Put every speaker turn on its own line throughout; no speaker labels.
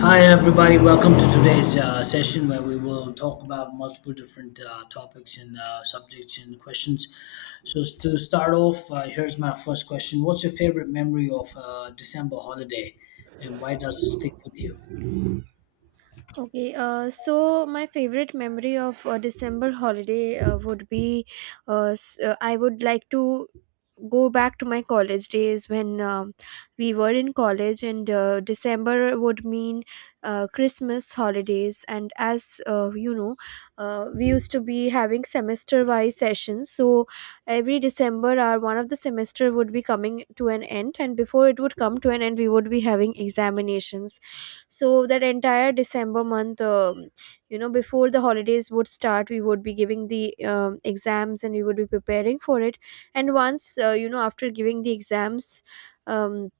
Hi, everybody. Welcome to today's session where we will talk about multiple different topics and subjects and questions. To start off, here's my first question. What's your favorite memory of December holiday and why does it stick with you?
Okay, so my favorite memory of December holiday would be I would like to go back to my college days when we were in college, and December would mean Christmas holidays. And as you know, we used to be having semester wise sessions, so every December our one of the semester would be coming to an end, and before it would come to an end we would be having examinations, so that entire December month, you know, before the holidays would start we would be giving the exams and we would be preparing for it. And once, you know, after giving the exams, um,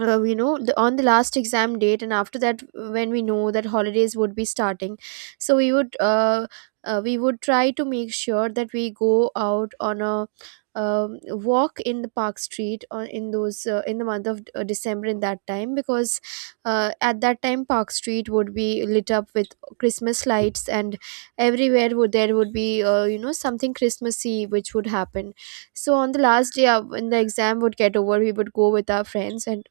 you know, on the last exam date, and after that when we know that holidays would be starting, so we would try to make sure that we go out on a walk in the park street on in those in the month of December in that time, because at that time park street would be lit up with Christmas lights, and everywhere would there would be, you know, something Christmassy which would happen. So on the last day, when the exam would get over, we would go with our friends and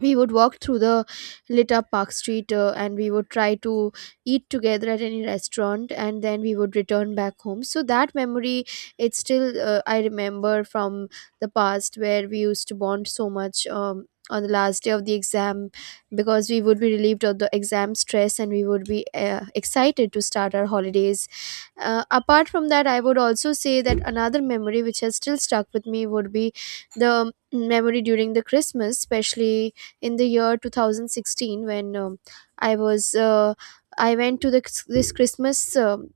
we would walk through the lit up park street, and we would try to eat together at any restaurant and then we would return back home. So that memory, it's still, I remember from the past where we used to bond so much on the last day of the exam, because we would be relieved of the exam stress and we would be excited to start our holidays. Apart from that, I would also say that another memory which has still stuck with me would be the memory during the Christmas, especially in the year 2016, when i was uh, I went to this Christmas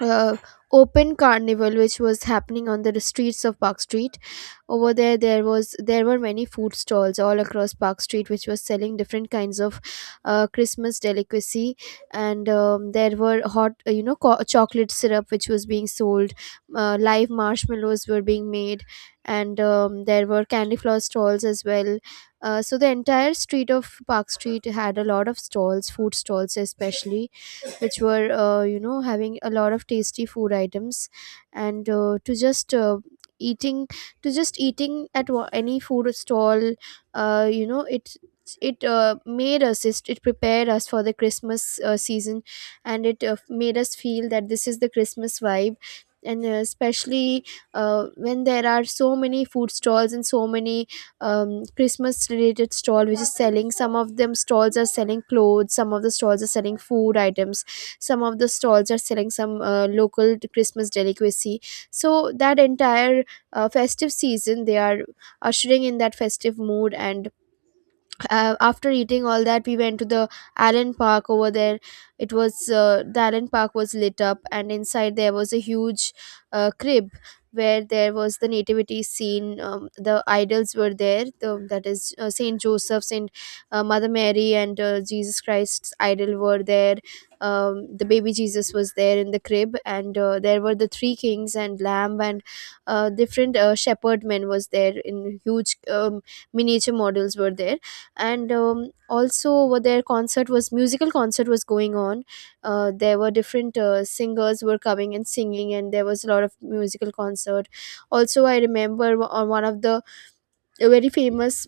uh, open carnival which was happening on the streets of park street. Over there, there was there were many food stalls all across park street which was selling different kinds of Christmas delicacy. And there were hot, you know, chocolate syrup which was being sold, live marshmallows were being made, and there were candy floss stalls as well. So the entire street of park street had a lot of stalls, food stalls especially, which were, you know, having a lot of tasty food items. And eating to just eating at any food stall, you know, it prepared us for the Christmas season, and it made us feel that this is the Christmas vibe. And especially when there are so many food stalls and so many Christmas related stall which is selling, some of them stalls are selling clothes, some of the stalls are selling food items, some of the stalls are selling some local Christmas delicacy. So that entire festive season, they are ushering in that festive mood. And after eating all that, we went to the island park. Over there it was, the island park was lit up, and inside there was a huge crib where there was the nativity scene. The idols were there, that is, Saint Joseph's and Mother Mary and Jesus Christ's idol were there. The baby Jesus was there in the crib, and there were the three kings and lamb and different shepherd men was there, in huge miniature models were there. And also over there, concert was musical concert was going on. There were different singers were coming and singing, and there was a lot of musical concert. Also, I remember on one of the very famous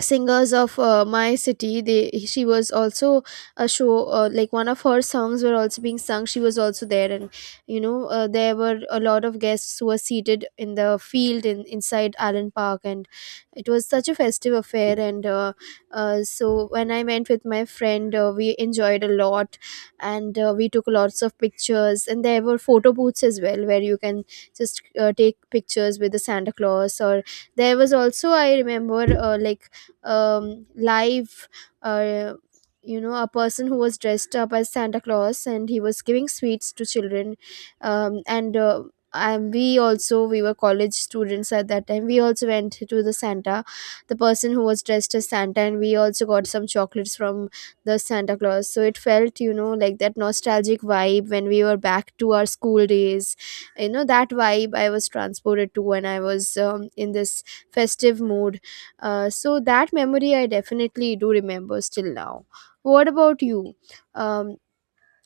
singers of my city, they she was also a show, like one of her songs were also being sung, she was also there. And you know, there were a lot of guests who were seated in the field in inside Allen Park, and it was such a festive affair. And so when I went with my friend, we enjoyed a lot. And we took lots of pictures, and there were photo booths as well, where you can just take pictures with the Santa Claus. Or there was also, I remember, like live, uh, you know, a person who was dressed up as Santa Claus and he was giving sweets to children. Um, and uh, and we were college students at that time. We also went to the Santa, the person who was dressed as Santa, and we also got some chocolates from the Santa Claus. So it felt, you know, like that nostalgic vibe when we were back to our school days, you know, that vibe I was transported to when I was in this festive mood. So that memory, I definitely do remember still now. What about you? Um,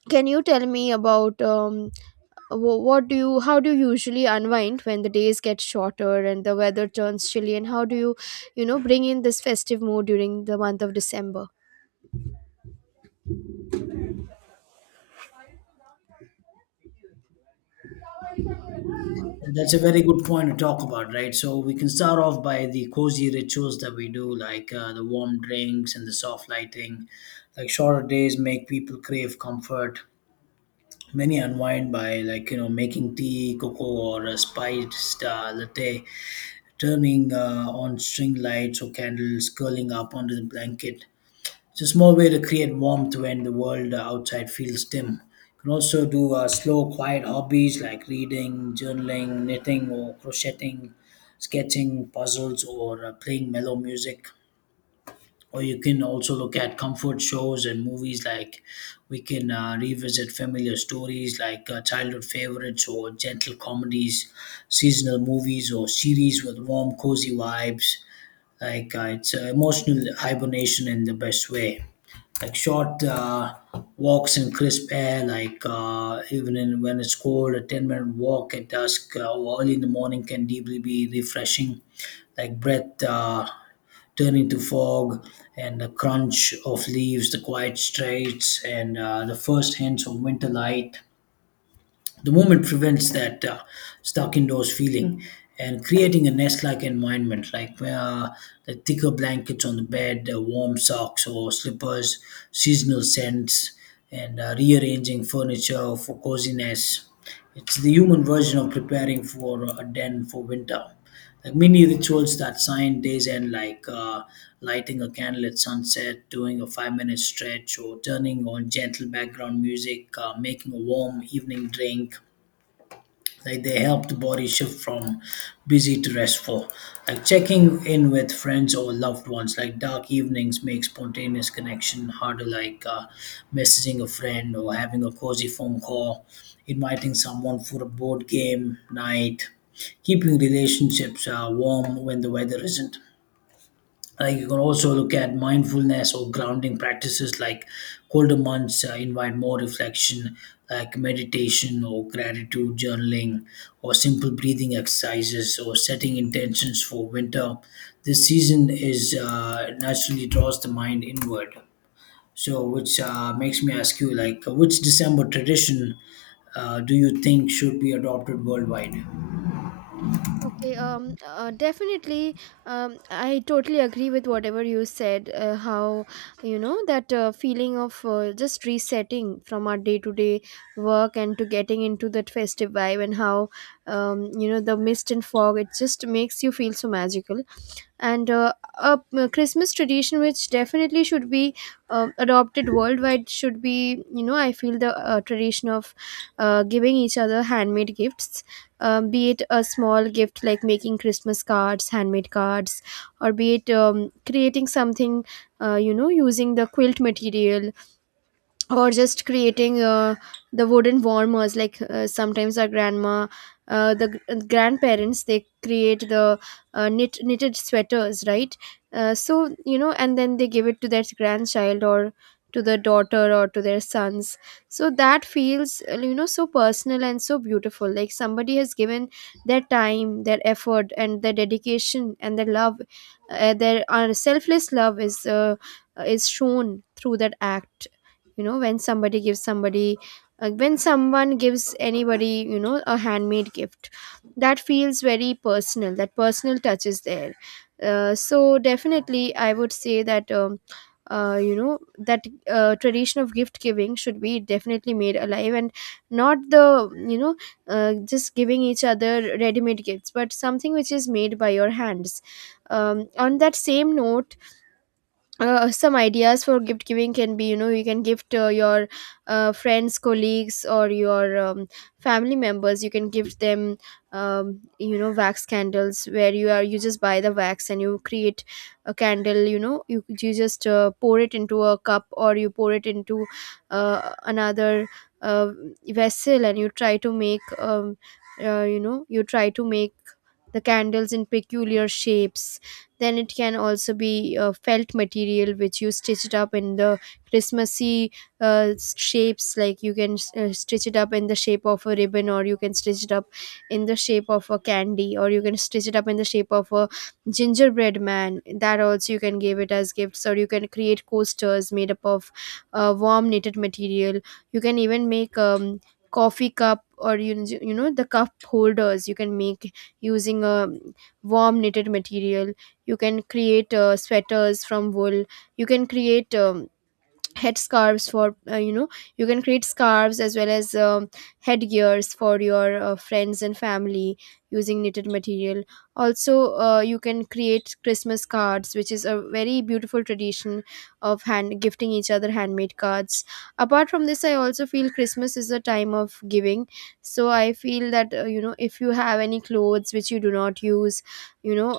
can you tell me about, what do you, how do you usually unwind when the days get shorter and the weather turns chilly, and how do you, you know, bring in this festive mood during the month of December?
And that's a very good point to talk about, right? So, we can start off by the cozy rituals that we do, like the warm drinks and the soft lighting. Like, shorter days make people crave comfort. Many unwind by like you know making tea, cocoa, or a spiced latte, turning on string lights or candles, curling up under the blanket. It's a small way to create warmth when the world outside feels dim. You can also do slow, quiet hobbies like reading, journaling, knitting, or crocheting, sketching, puzzles, or playing mellow music, or you can also look at comfort shows and movies. Like we can revisit familiar stories like childhood favorites or gentle comedies, seasonal movies or series with warm cozy vibes. Like it's emotional hibernation in the best way, like short walks in crisp air. Even when it's cold, a 10-minute walk at dusk or early in the morning can deeply be refreshing, like breath turning to fog and the crunch of leaves, the quiet streets, and the first hints of winter light. The movement prevents that stuck indoors feeling, and creating a nest like environment, like the thicker blankets on the bed, warm socks or slippers, seasonal scents, and rearranging furniture for coziness. It's the human version of preparing for a den for winter. Like mini rituals that sign days end, like lighting a candle at sunset, doing a 5 minute stretch, or turning on gentle background music, making a warm evening drink. Like they help the body shift from busy to restful, like checking in with friends or loved ones. Like dark evenings make spontaneous connection harder, like messaging a friend or having a cozy phone call, inviting someone for a board game night, keeping relationships warm when the weather isn't. You can also look at mindfulness or grounding practices, like colder months invite more reflection, like meditation or gratitude journaling, or simple breathing exercises, or setting intentions for winter. This season is naturally draws the mind inward. So, which makes me ask you, like, which December tradition do you think should be adopted worldwide?
Okay, Definitely, I totally agree with whatever you said. How, you know, that feeling of just resetting from our day-to-day work and to getting into that festive vibe, and how, you know, the mist and fog, it just makes you feel so magical. And a a Christmas tradition which definitely should be adopted worldwide should be, you know, I feel the tradition of giving each other handmade gifts, be it a small gift like making Christmas cards, handmade cards, or be it creating something, you know, using the quilt material, or just creating the wooden warmers, like sometimes our grandma, grandparents, they create the knitted sweaters, right? So, you know, and then they give it to their grandchild, or to their daughter, or to their sons. So that feels, you know, so personal and so beautiful, like somebody has given their time, their effort and their dedication and their love. Their Selfless love is, is shown through that act. You know, when somebody gives somebody, when someone gives anybody, you know, a handmade gift, that feels very personal, that personal touch is there. So definitely I would say that, you know, that tradition of gift giving should be definitely made alive, and not the, you know, just giving each other ready made gifts, but something which is made by your hands. On that same note, some ideas for gift giving can be, you know, you can gift your friends, colleagues, or your family members, you can gift them you know, wax candles, where you are, you just buy the wax and you create a candle. You know, you just pour it into a cup, or you pour it into another uh, vessel, and you try to make, you know, you try to make the candles in peculiar shapes. Then it can also be felt material which you stitch it up in the Christmassy shapes. Like you can stitch it up in the shape of a ribbon, or you can stitch it up in the shape of a candy, or you can stitch it up in the shape of a gingerbread man. That also you can give it as gifts, or you can create coasters made up of warm knitted material. You can even make coffee cup, or you know the cup holders you can make using a warm knitted material. You can create sweaters from wool. You can create head scarves for you can create scarves as well as headgears for your friends and family using knitted material. Also you can create Christmas cards, which is a very beautiful tradition of hand gifting each other handmade cards. Apart from this, I also feel Christmas is a time of giving. So I feel that if you have any clothes which you do not use, you know,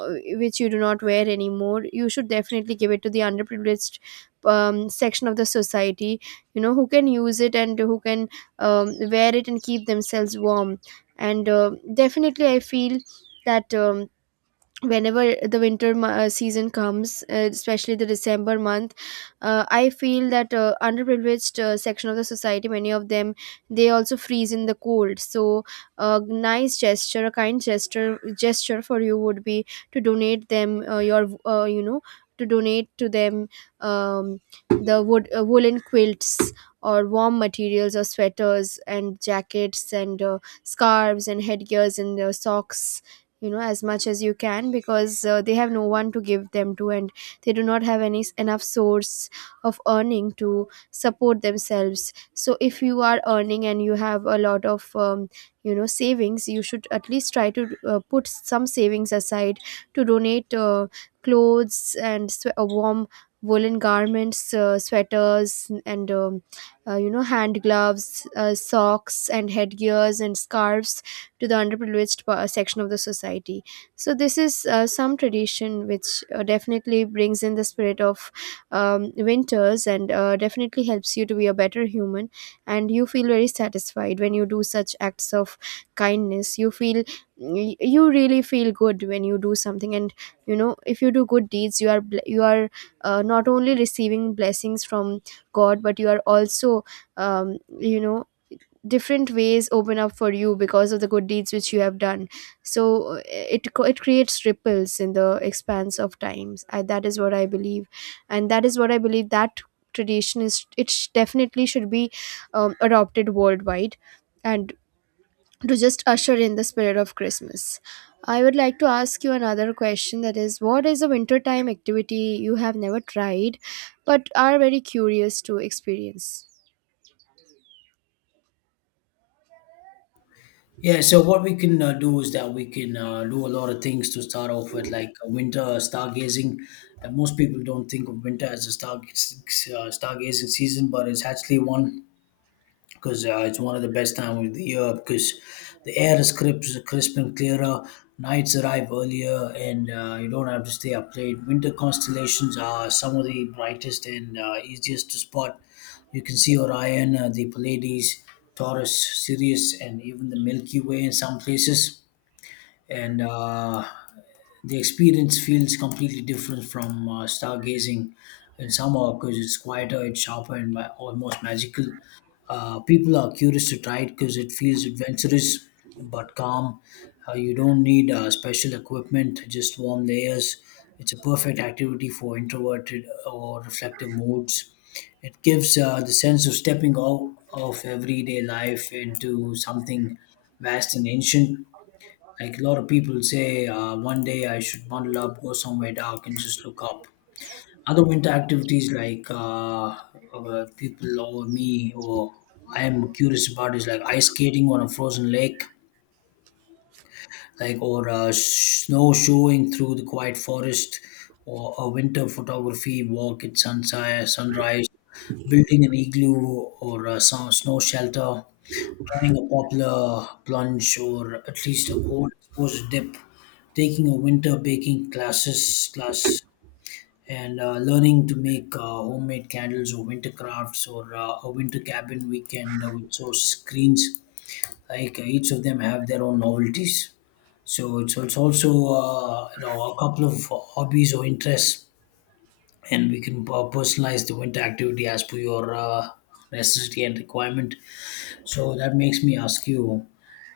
which you do not wear anymore, you should definitely give it to the underprivileged section of the society, you know, who can use it and who can wear it and keep themselves warm. And definitely I feel that whenever the winter season comes, especially the December month, I feel that underprivileged section of the society, many of them, they also freeze in the cold. So a nice gesture, a kind gesture, gesture for you would be to donate them your you know to donate to them um, the wood woolen quilts or warm materials or sweaters and jackets and scarves and headgears and socks, you know, as much as you can, because they have no one to give them to, and they do not have any enough source of earning to support themselves. So if you are earning and you have a lot of savings, you should at least try to put some savings aside to donate clothes and warm woolen garments, sweaters and hand gloves, socks and headgears and scarves to the underprivileged section of the society. So this is some tradition which definitely brings in the spirit of winters and definitely helps you to be a better human. And you feel very satisfied when you do such acts of kindness. You feel you really feel good when you do something. And you know, if you do good deeds, you are you are not only receiving blessings from God, but you are also um, you know different ways open up for you because of the good deeds which you have done. So it creates ripples in the expanse of times. That is what I believe, and that is what I believe, that tradition is, it definitely should be adopted worldwide, and to just usher in the spirit of Christmas. I would like to ask you another question, that is, what is a wintertime activity you have never tried but are very curious to experience?
Yeah, so what we can do is that we can do a lot of things to start off with, like winter stargazing. And most people don't think of winter as a stargazing season, but it's actually one, because it's one of the best times of the year because the air is crisp and clearer. Nights arrive earlier, and you don't have to stay up late. Winter constellations are some of the brightest and easiest to spot. You can see Orion, the Pleiades, Taurus, Sirius, and even the Milky Way in some places. And the experience feels completely different from stargazing in summer because it's quieter, it's sharper, and almost magical. People are curious to try it because it feels adventurous but calm. You don't need special equipment, just warm layers. It's a perfect activity for introverted or reflective moods. It gives the sense of stepping out of everyday life into something vast and ancient. Like a lot of people say, one day I should bundle up, go somewhere dark, and just look up. Other winter activities like people or me or I am curious about is like ice skating on a frozen lake, like or snowshoeing through the quiet forest, or a winter photography walk at sunset, sunrise, building an igloo or a snow shelter, trying a popular plunge or at least a cold exposure dip, taking a winter baking class, and learning to make homemade candles or winter crafts or a winter cabin weekend with source screens. Like each of them have their own novelties, so it's also you know a couple of hobbies or interests, and we can personalize the winter activity as per your necessity and requirement. So that makes me ask you,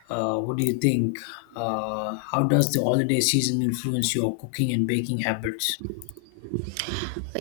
what do you think, how does the holiday season influence your cooking and baking habits?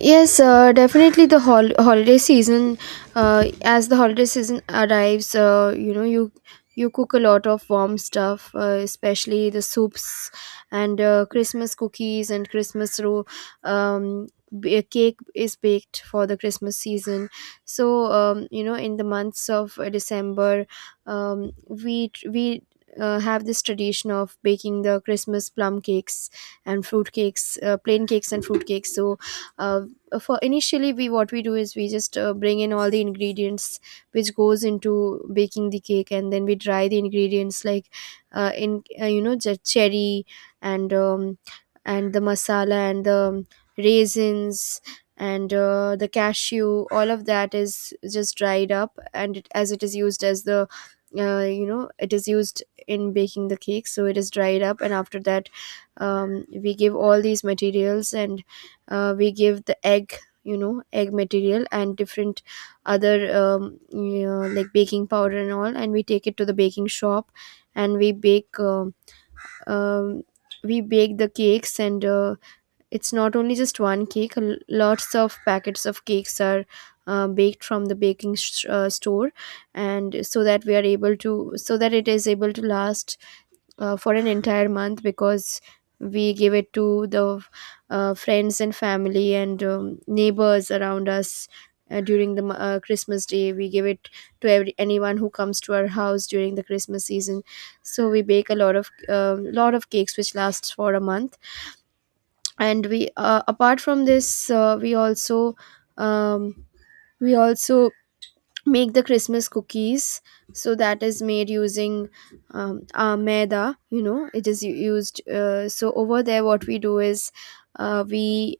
Yes, definitely the holiday season. As the holiday season arrives, you know, you cook a lot of warm stuff, especially the soups and Christmas cookies and Christmas roll. Um, cake is baked for the Christmas season. So you know, in the months of December, we have this tradition of baking the Christmas plum cakes and fruit cakes, plain cakes and fruit cakes. So, uh, for initially, we what we do is we just bring in all the ingredients which goes into baking the cake. And then we dry the ingredients, like in you know the cherry and um, and the masala and the raisins and the cashew. All of that is just dried up and as it is used as the it is used in baking the cake, so it is dried up. And after that, we give all these materials, and we give the egg, you know, egg material, and different other like baking powder and all, and we take it to the baking shop, and um, we bake the cakes. And it's not only just one cake, lots of packets of cakes are baked from the baking store, and so that we are able to, so that it is able to last for an entire month, because we give it to the friends and family and neighbors around us. During the Christmas day, we give it to every, anyone who comes to our house during the Christmas season. So we bake a lot of cakes which lasts for a month. And we apart from this um, we also make the Christmas cookies. So that is made using maida, you know, it is used. So over there, what we do is we,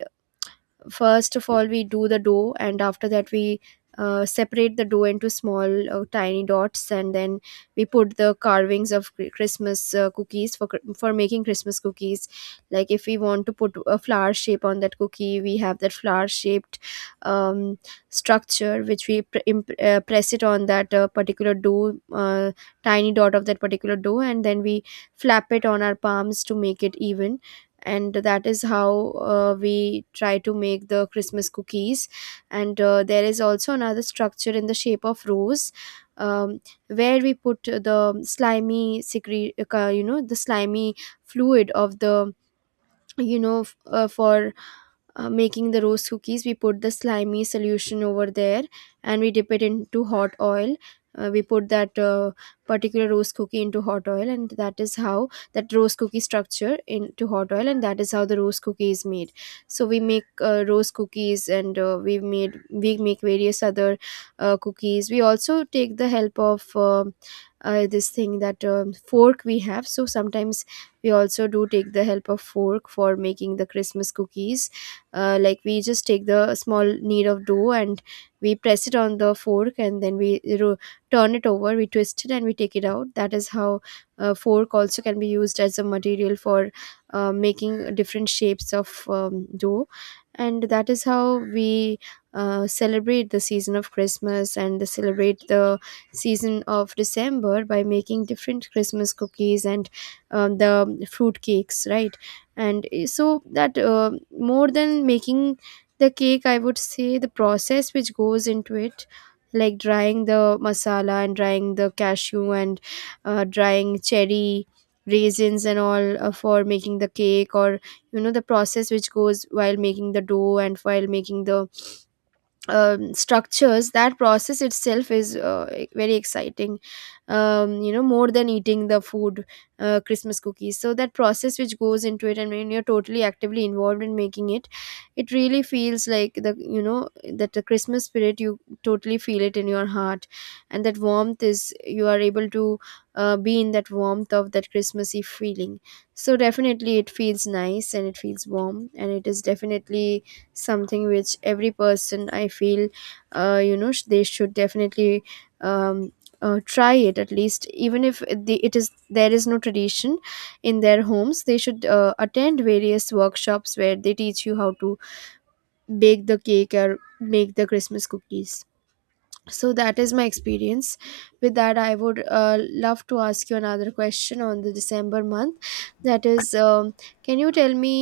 first of all, we do the dough, and after that we separate the dough into small tiny dots, and then we put the carvings of Christmas cookies, for for making Christmas cookies. Like, if we want to put a flower shape on that cookie, we have that flower shaped um, structure, which we press it on that particular dough, tiny dot of that particular dough, and then we flap it on our palms to make it even. And that is how we try to make the Christmas cookies. And there is also another structure in the shape of rose, um, where we put the slimy secret, you know, the slimy fluid of the, you know, for making the roast cookies, we put the slimy solution over there, and we dip it into hot oil. We put that particular roast cookie into hot oil, and that is how that roast cookie structure into hot oil, and that is how the roast cookie is made. So we make roast cookies, and we make various other cookies. We also take the help of this thing that fork we have. So sometimes we also do take the help of fork for making the Christmas cookies. Like, we just take the small knead of dough, and we press it on the fork, and then we turn it over, we twist it and we take it out. That is how fork also can be used as a material for making different shapes of dough. And that is how we celebrate the season of Christmas, and the celebrate the season of December by making different Christmas cookies and the fruit cakes, right? And eh, so that more than making the cake, I would say the process which goes into it, like drying the masala and drying the cashew and drying cherry, raisins and all, for making the cake, or you know, the process which goes while making the dough and while making the structures, that process itself is very exciting. You know, more than eating the food, Christmas cookies, so that process which goes into it, and when you're totally actively involved in making it, it really feels like the, you know, that the Christmas spirit, you totally feel it in your heart, and that warmth is, you are able to be in that warmth of that Christmassy feeling. So definitely it feels nice and it feels warm, and it is definitely something which every person, I feel, they should definitely um, try it at least, even if it is, there is no tradition in their homes, they should attend various workshops where they teach you how to bake the cake or make the Christmas cookies. So that is my experience. With that, I would love to ask you another question on the December month, that is, can you tell me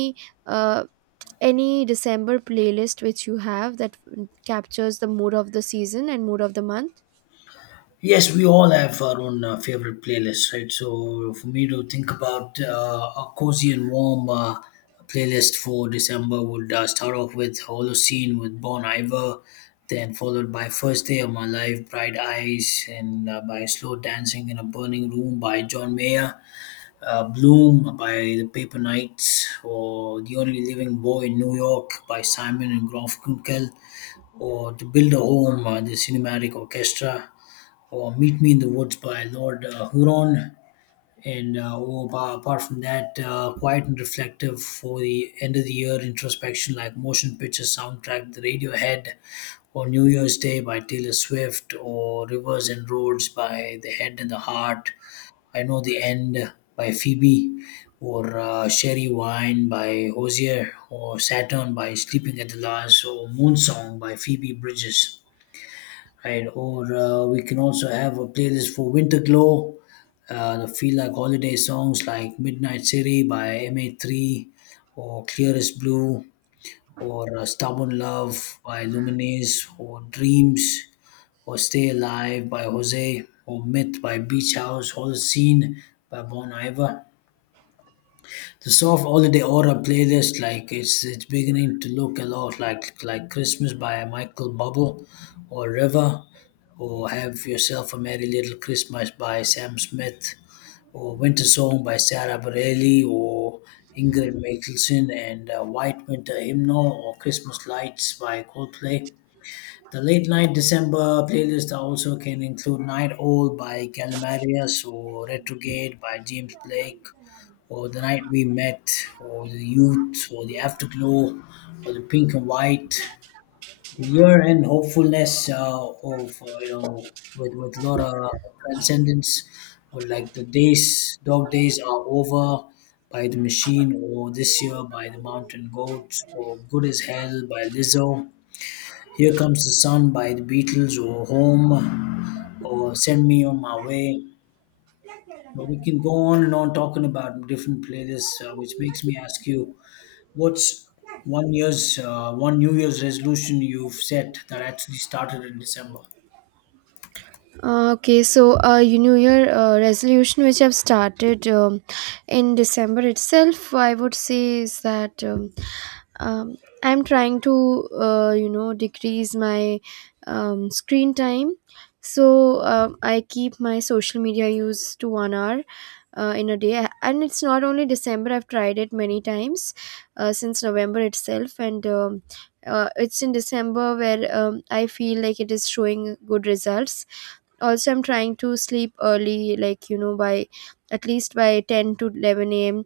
uh, any December playlist which you have, that captures the mood of the season and mood of the month?
Yes, we all have our own favorite playlists, right? So for me to think about a cozy and warm playlist for December would start off with Holocene with Bon Iver, then followed by First Day of My Life, Bright Eyes, and by Slow Dancing in a Burning Room by John Mayer, Bloom by The Paper Knights, or The Only Living Boy in New York by Simon and Garfunkel, or To Build a Home, the Cinematic Orchestra, or Meet Me in the Woods by Lord Huron. And apart from that, quiet and reflective for the end of the year introspection, like Motion Picture Soundtrack, The Radiohead, or New Year's Day by Taylor Swift, or Rivers and Roads by The Head and the Heart. I Know the End by Phoebe, or Sherry Wine by Hozier, or Saturn by Sleeping at the Last, or Moon Song by Phoebe Bridges, right? Or we can also have a playlist for Winter Glow, the feel like holiday songs like Midnight City by MA3, or Clearest Blue, or Stubborn Love by Luminaise, or Dreams, or Stay Alive by Jose, or Myth by Beach House, Whole Scene by Bon Iver. The soft holiday aura playlist, like it's beginning to look a lot like Christmas by Michael Bubble, or River, or Have Yourself a Merry Little Christmas by Sam Smith, or Winter Song by Sarah Bareilles, or Ingrid Michaelson, and White Winter Hymnal, or Christmas Lights by Coldplay. The late night December playlist also can include Night Owl by Calamaris, or Retrograde by James Blake, or The Night We Met, or The Youth, or The Afterglow, or The Pink and White. The Year End Hopefulness you know, with Laura Transcendence, or like The Days, Dog Days Are Over by The Machine, or This Year by The Mountain Goats, or Good as Hell by Lizzo, Here Comes the Sun by the Beatles, or Home, or Send Me On My Way. But we can go on and on talking about different playlists, which makes me ask you, what's one New Year's resolution you've set that actually started in December?
Okay, so you know, your resolution which I've started in December itself, I would say is that um, I'm trying to you know, decrease my screen time. So I keep my social media use to 1 hour in a day. And it's not only December, I've tried it many times since November itself. And it's in December where I feel like it is showing good results. Also, I'm trying to sleep early, like, you know, by at least by 10 to 11 a.m.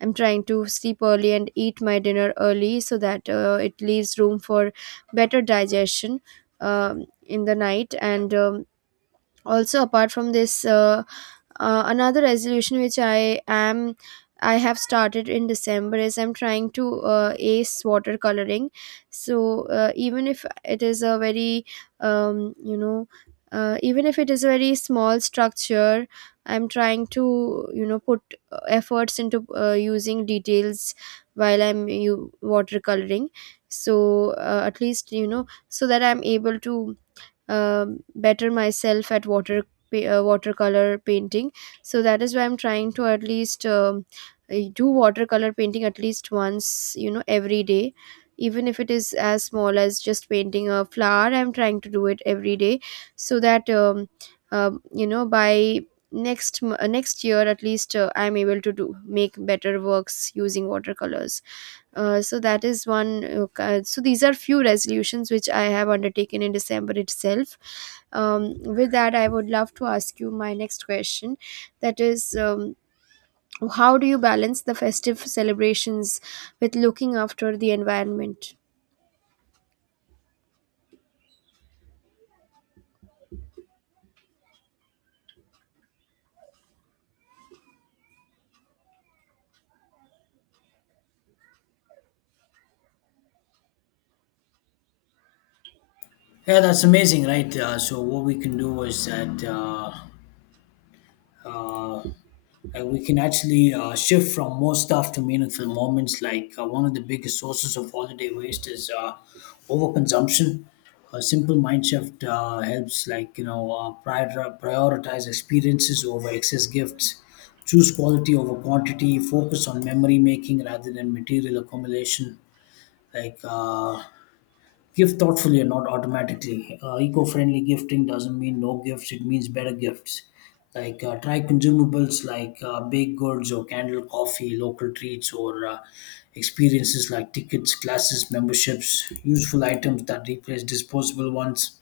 I'm trying to sleep early and eat my dinner early so that it leaves room for better digestion in the night. And also, apart from this, another resolution which I have started in December is I'm trying to ace watercoloring. So even if it is a very um, you know even if it is a very small structure, I'm trying to, you know, put efforts into using details while I'm you watercoloring. So at least, you know, so that I'm able to better myself at watercolor painting. So that is why I'm trying to at least do watercolor painting at least once, you know, every day. Even if it is as small as just painting a flower, I'm trying to do it every day, so that by next year at least, I'm able to do make better works using watercolors. So that is one. So these are few resolutions which I have undertaken in December itself. With that, I would love to ask you my next question. That is, how do you balance the festive celebrations with looking after the environment?
Yeah, that's amazing, right? So what we can do is that uh, like we can actually shift from more stuff to meaningful moments. Like one of the biggest sources of holiday waste is overconsumption. A simple mind shift helps, like you know, prioritize experiences over excess gifts, choose quality over quantity, focus on memory making rather than material accumulation. Like gift thoughtfully and not automatically. Eco-friendly gifting doesn't mean no gifts. It means better gifts. Like try consumables like baked goods or candle coffee, local treats, or experiences like tickets, classes, memberships, useful items that replace disposable ones,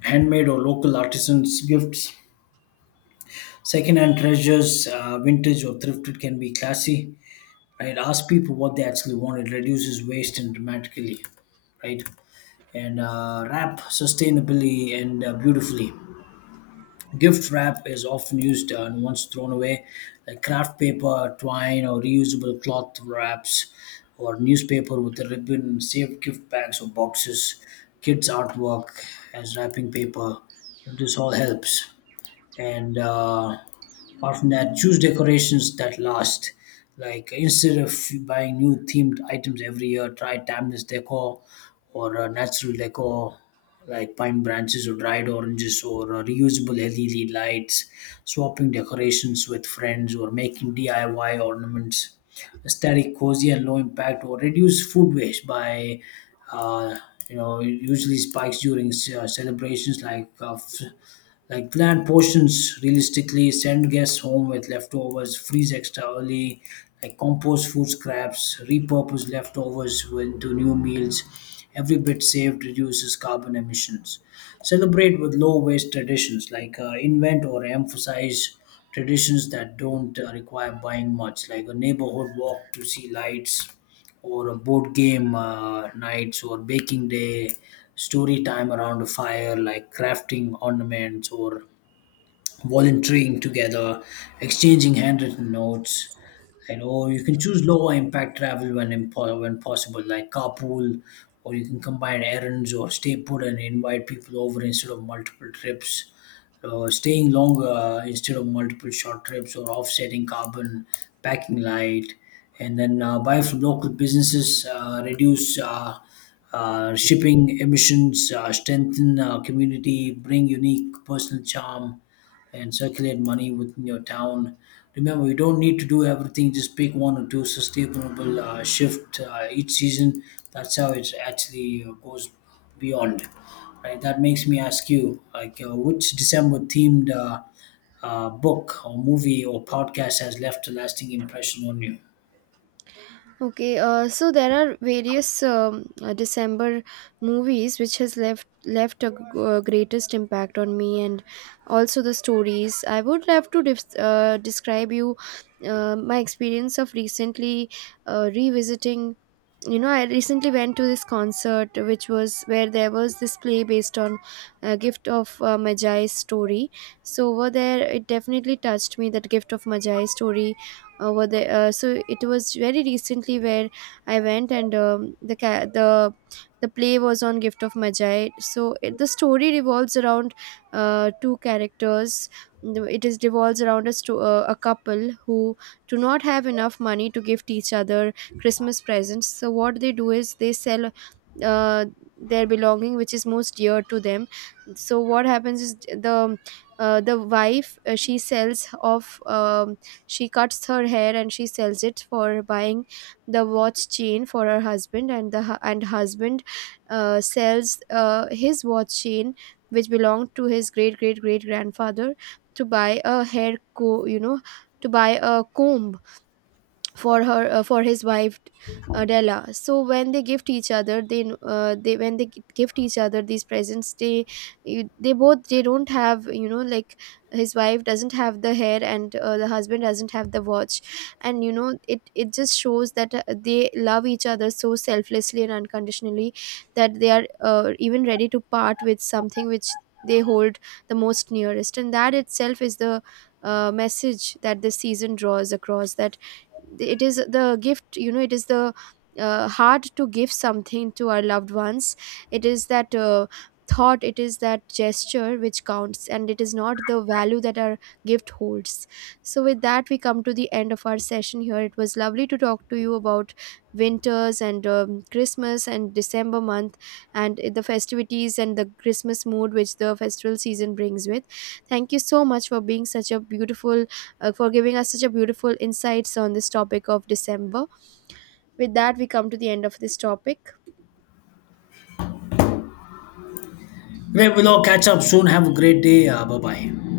handmade or local artisans' gifts. Secondhand treasures, vintage or thrifted, can be classy, right? Ask people what they actually want. It reduces waste and dramatically, right. And wrap sustainably and beautifully. Gift wrap is often used and once thrown away, like craft paper twine or reusable cloth wraps, or newspaper with a ribbon, saved gift bags or boxes, kids artwork as wrapping paper, this all helps. And apart from that, choose decorations that last, like instead of buying new themed items every year try timeless decor, or natural decor, like pine branches or dried oranges or reusable LED lights, swapping decorations with friends or making DIY ornaments, aesthetic cozy and low impact. Or reduce food waste by uh, you know, it usually spikes during celebrations, like like planned portions, realistically, send guests home with leftovers, freeze extra early, like compost food scraps, repurpose leftovers into new meals. Every bit saved reduces carbon emissions. Celebrate with low waste traditions, like invent or emphasize traditions that don't require buying much, like a neighborhood walk to see lights, or a board game nights, or baking day, story time around a fire, like crafting ornaments or volunteering together, exchanging handwritten notes. You know, you can choose lower impact travel when when possible, like carpool, or you can combine errands or stay put and invite people over instead of multiple trips. Staying longer instead of multiple short trips, or offsetting carbon, packing light, and then buy from local businesses, reduce shipping emissions, strengthen community, bring unique personal charm, and circulate money within your town. Remember, you don't need to do everything, just pick one or two sustainable shift each season. That's how it actually goes beyond. Right? That makes me ask you, like, which December themed book or movie or podcast has left a lasting impression on you?
Okay, so there are various December movies which has left left a greatest impact on me, and also the stories. I would love to describe you my experience of recently revisiting. You know, I recently went to this concert, which was where there was this play based on Gift of Magi's story. So over there, it definitely touched me, that Gift of Magi story over there. So it was very recently where I went, and the ca- the play was on Gift of Magi. So it, the story revolves around two characters. It is revolves around a couple who do not have enough money to gift each other Christmas presents. So what they do is they sell uh, their belonging, which is most dear to them. So what happens is the wife, she sells off she cuts her hair and she sells it for buying the watch chain for her husband. And the hu- and husband sells his watch chain, which belonged to his great great great grandfather, to buy a hair co you know to buy a comb for her for his wife, Della. So when they gift each other, they when they gift each other these presents, they they both, they don't have, you know, like, his wife doesn't have the hair, and the husband doesn't have the watch. And you know, it just shows that they love each other so selflessly and unconditionally, that they are even ready to part with something which they hold the most nearest. And that itself is the message that this season draws across, that it is the gift, you know, it is the hard to give something to our loved ones, it is that thought, it is that gesture which counts, and it is not the value that our gift holds. So with that, we come to the end of our session here. It was lovely to talk to you about winters and Christmas and December month, and the festivities and the Christmas mood which the festival season brings with. Thank you so much for being such a beautiful, for giving us such a beautiful insights on this topic of December. With that, we come to the end of this topic.
Great, we'll all catch up soon. Have a great day. Bye bye.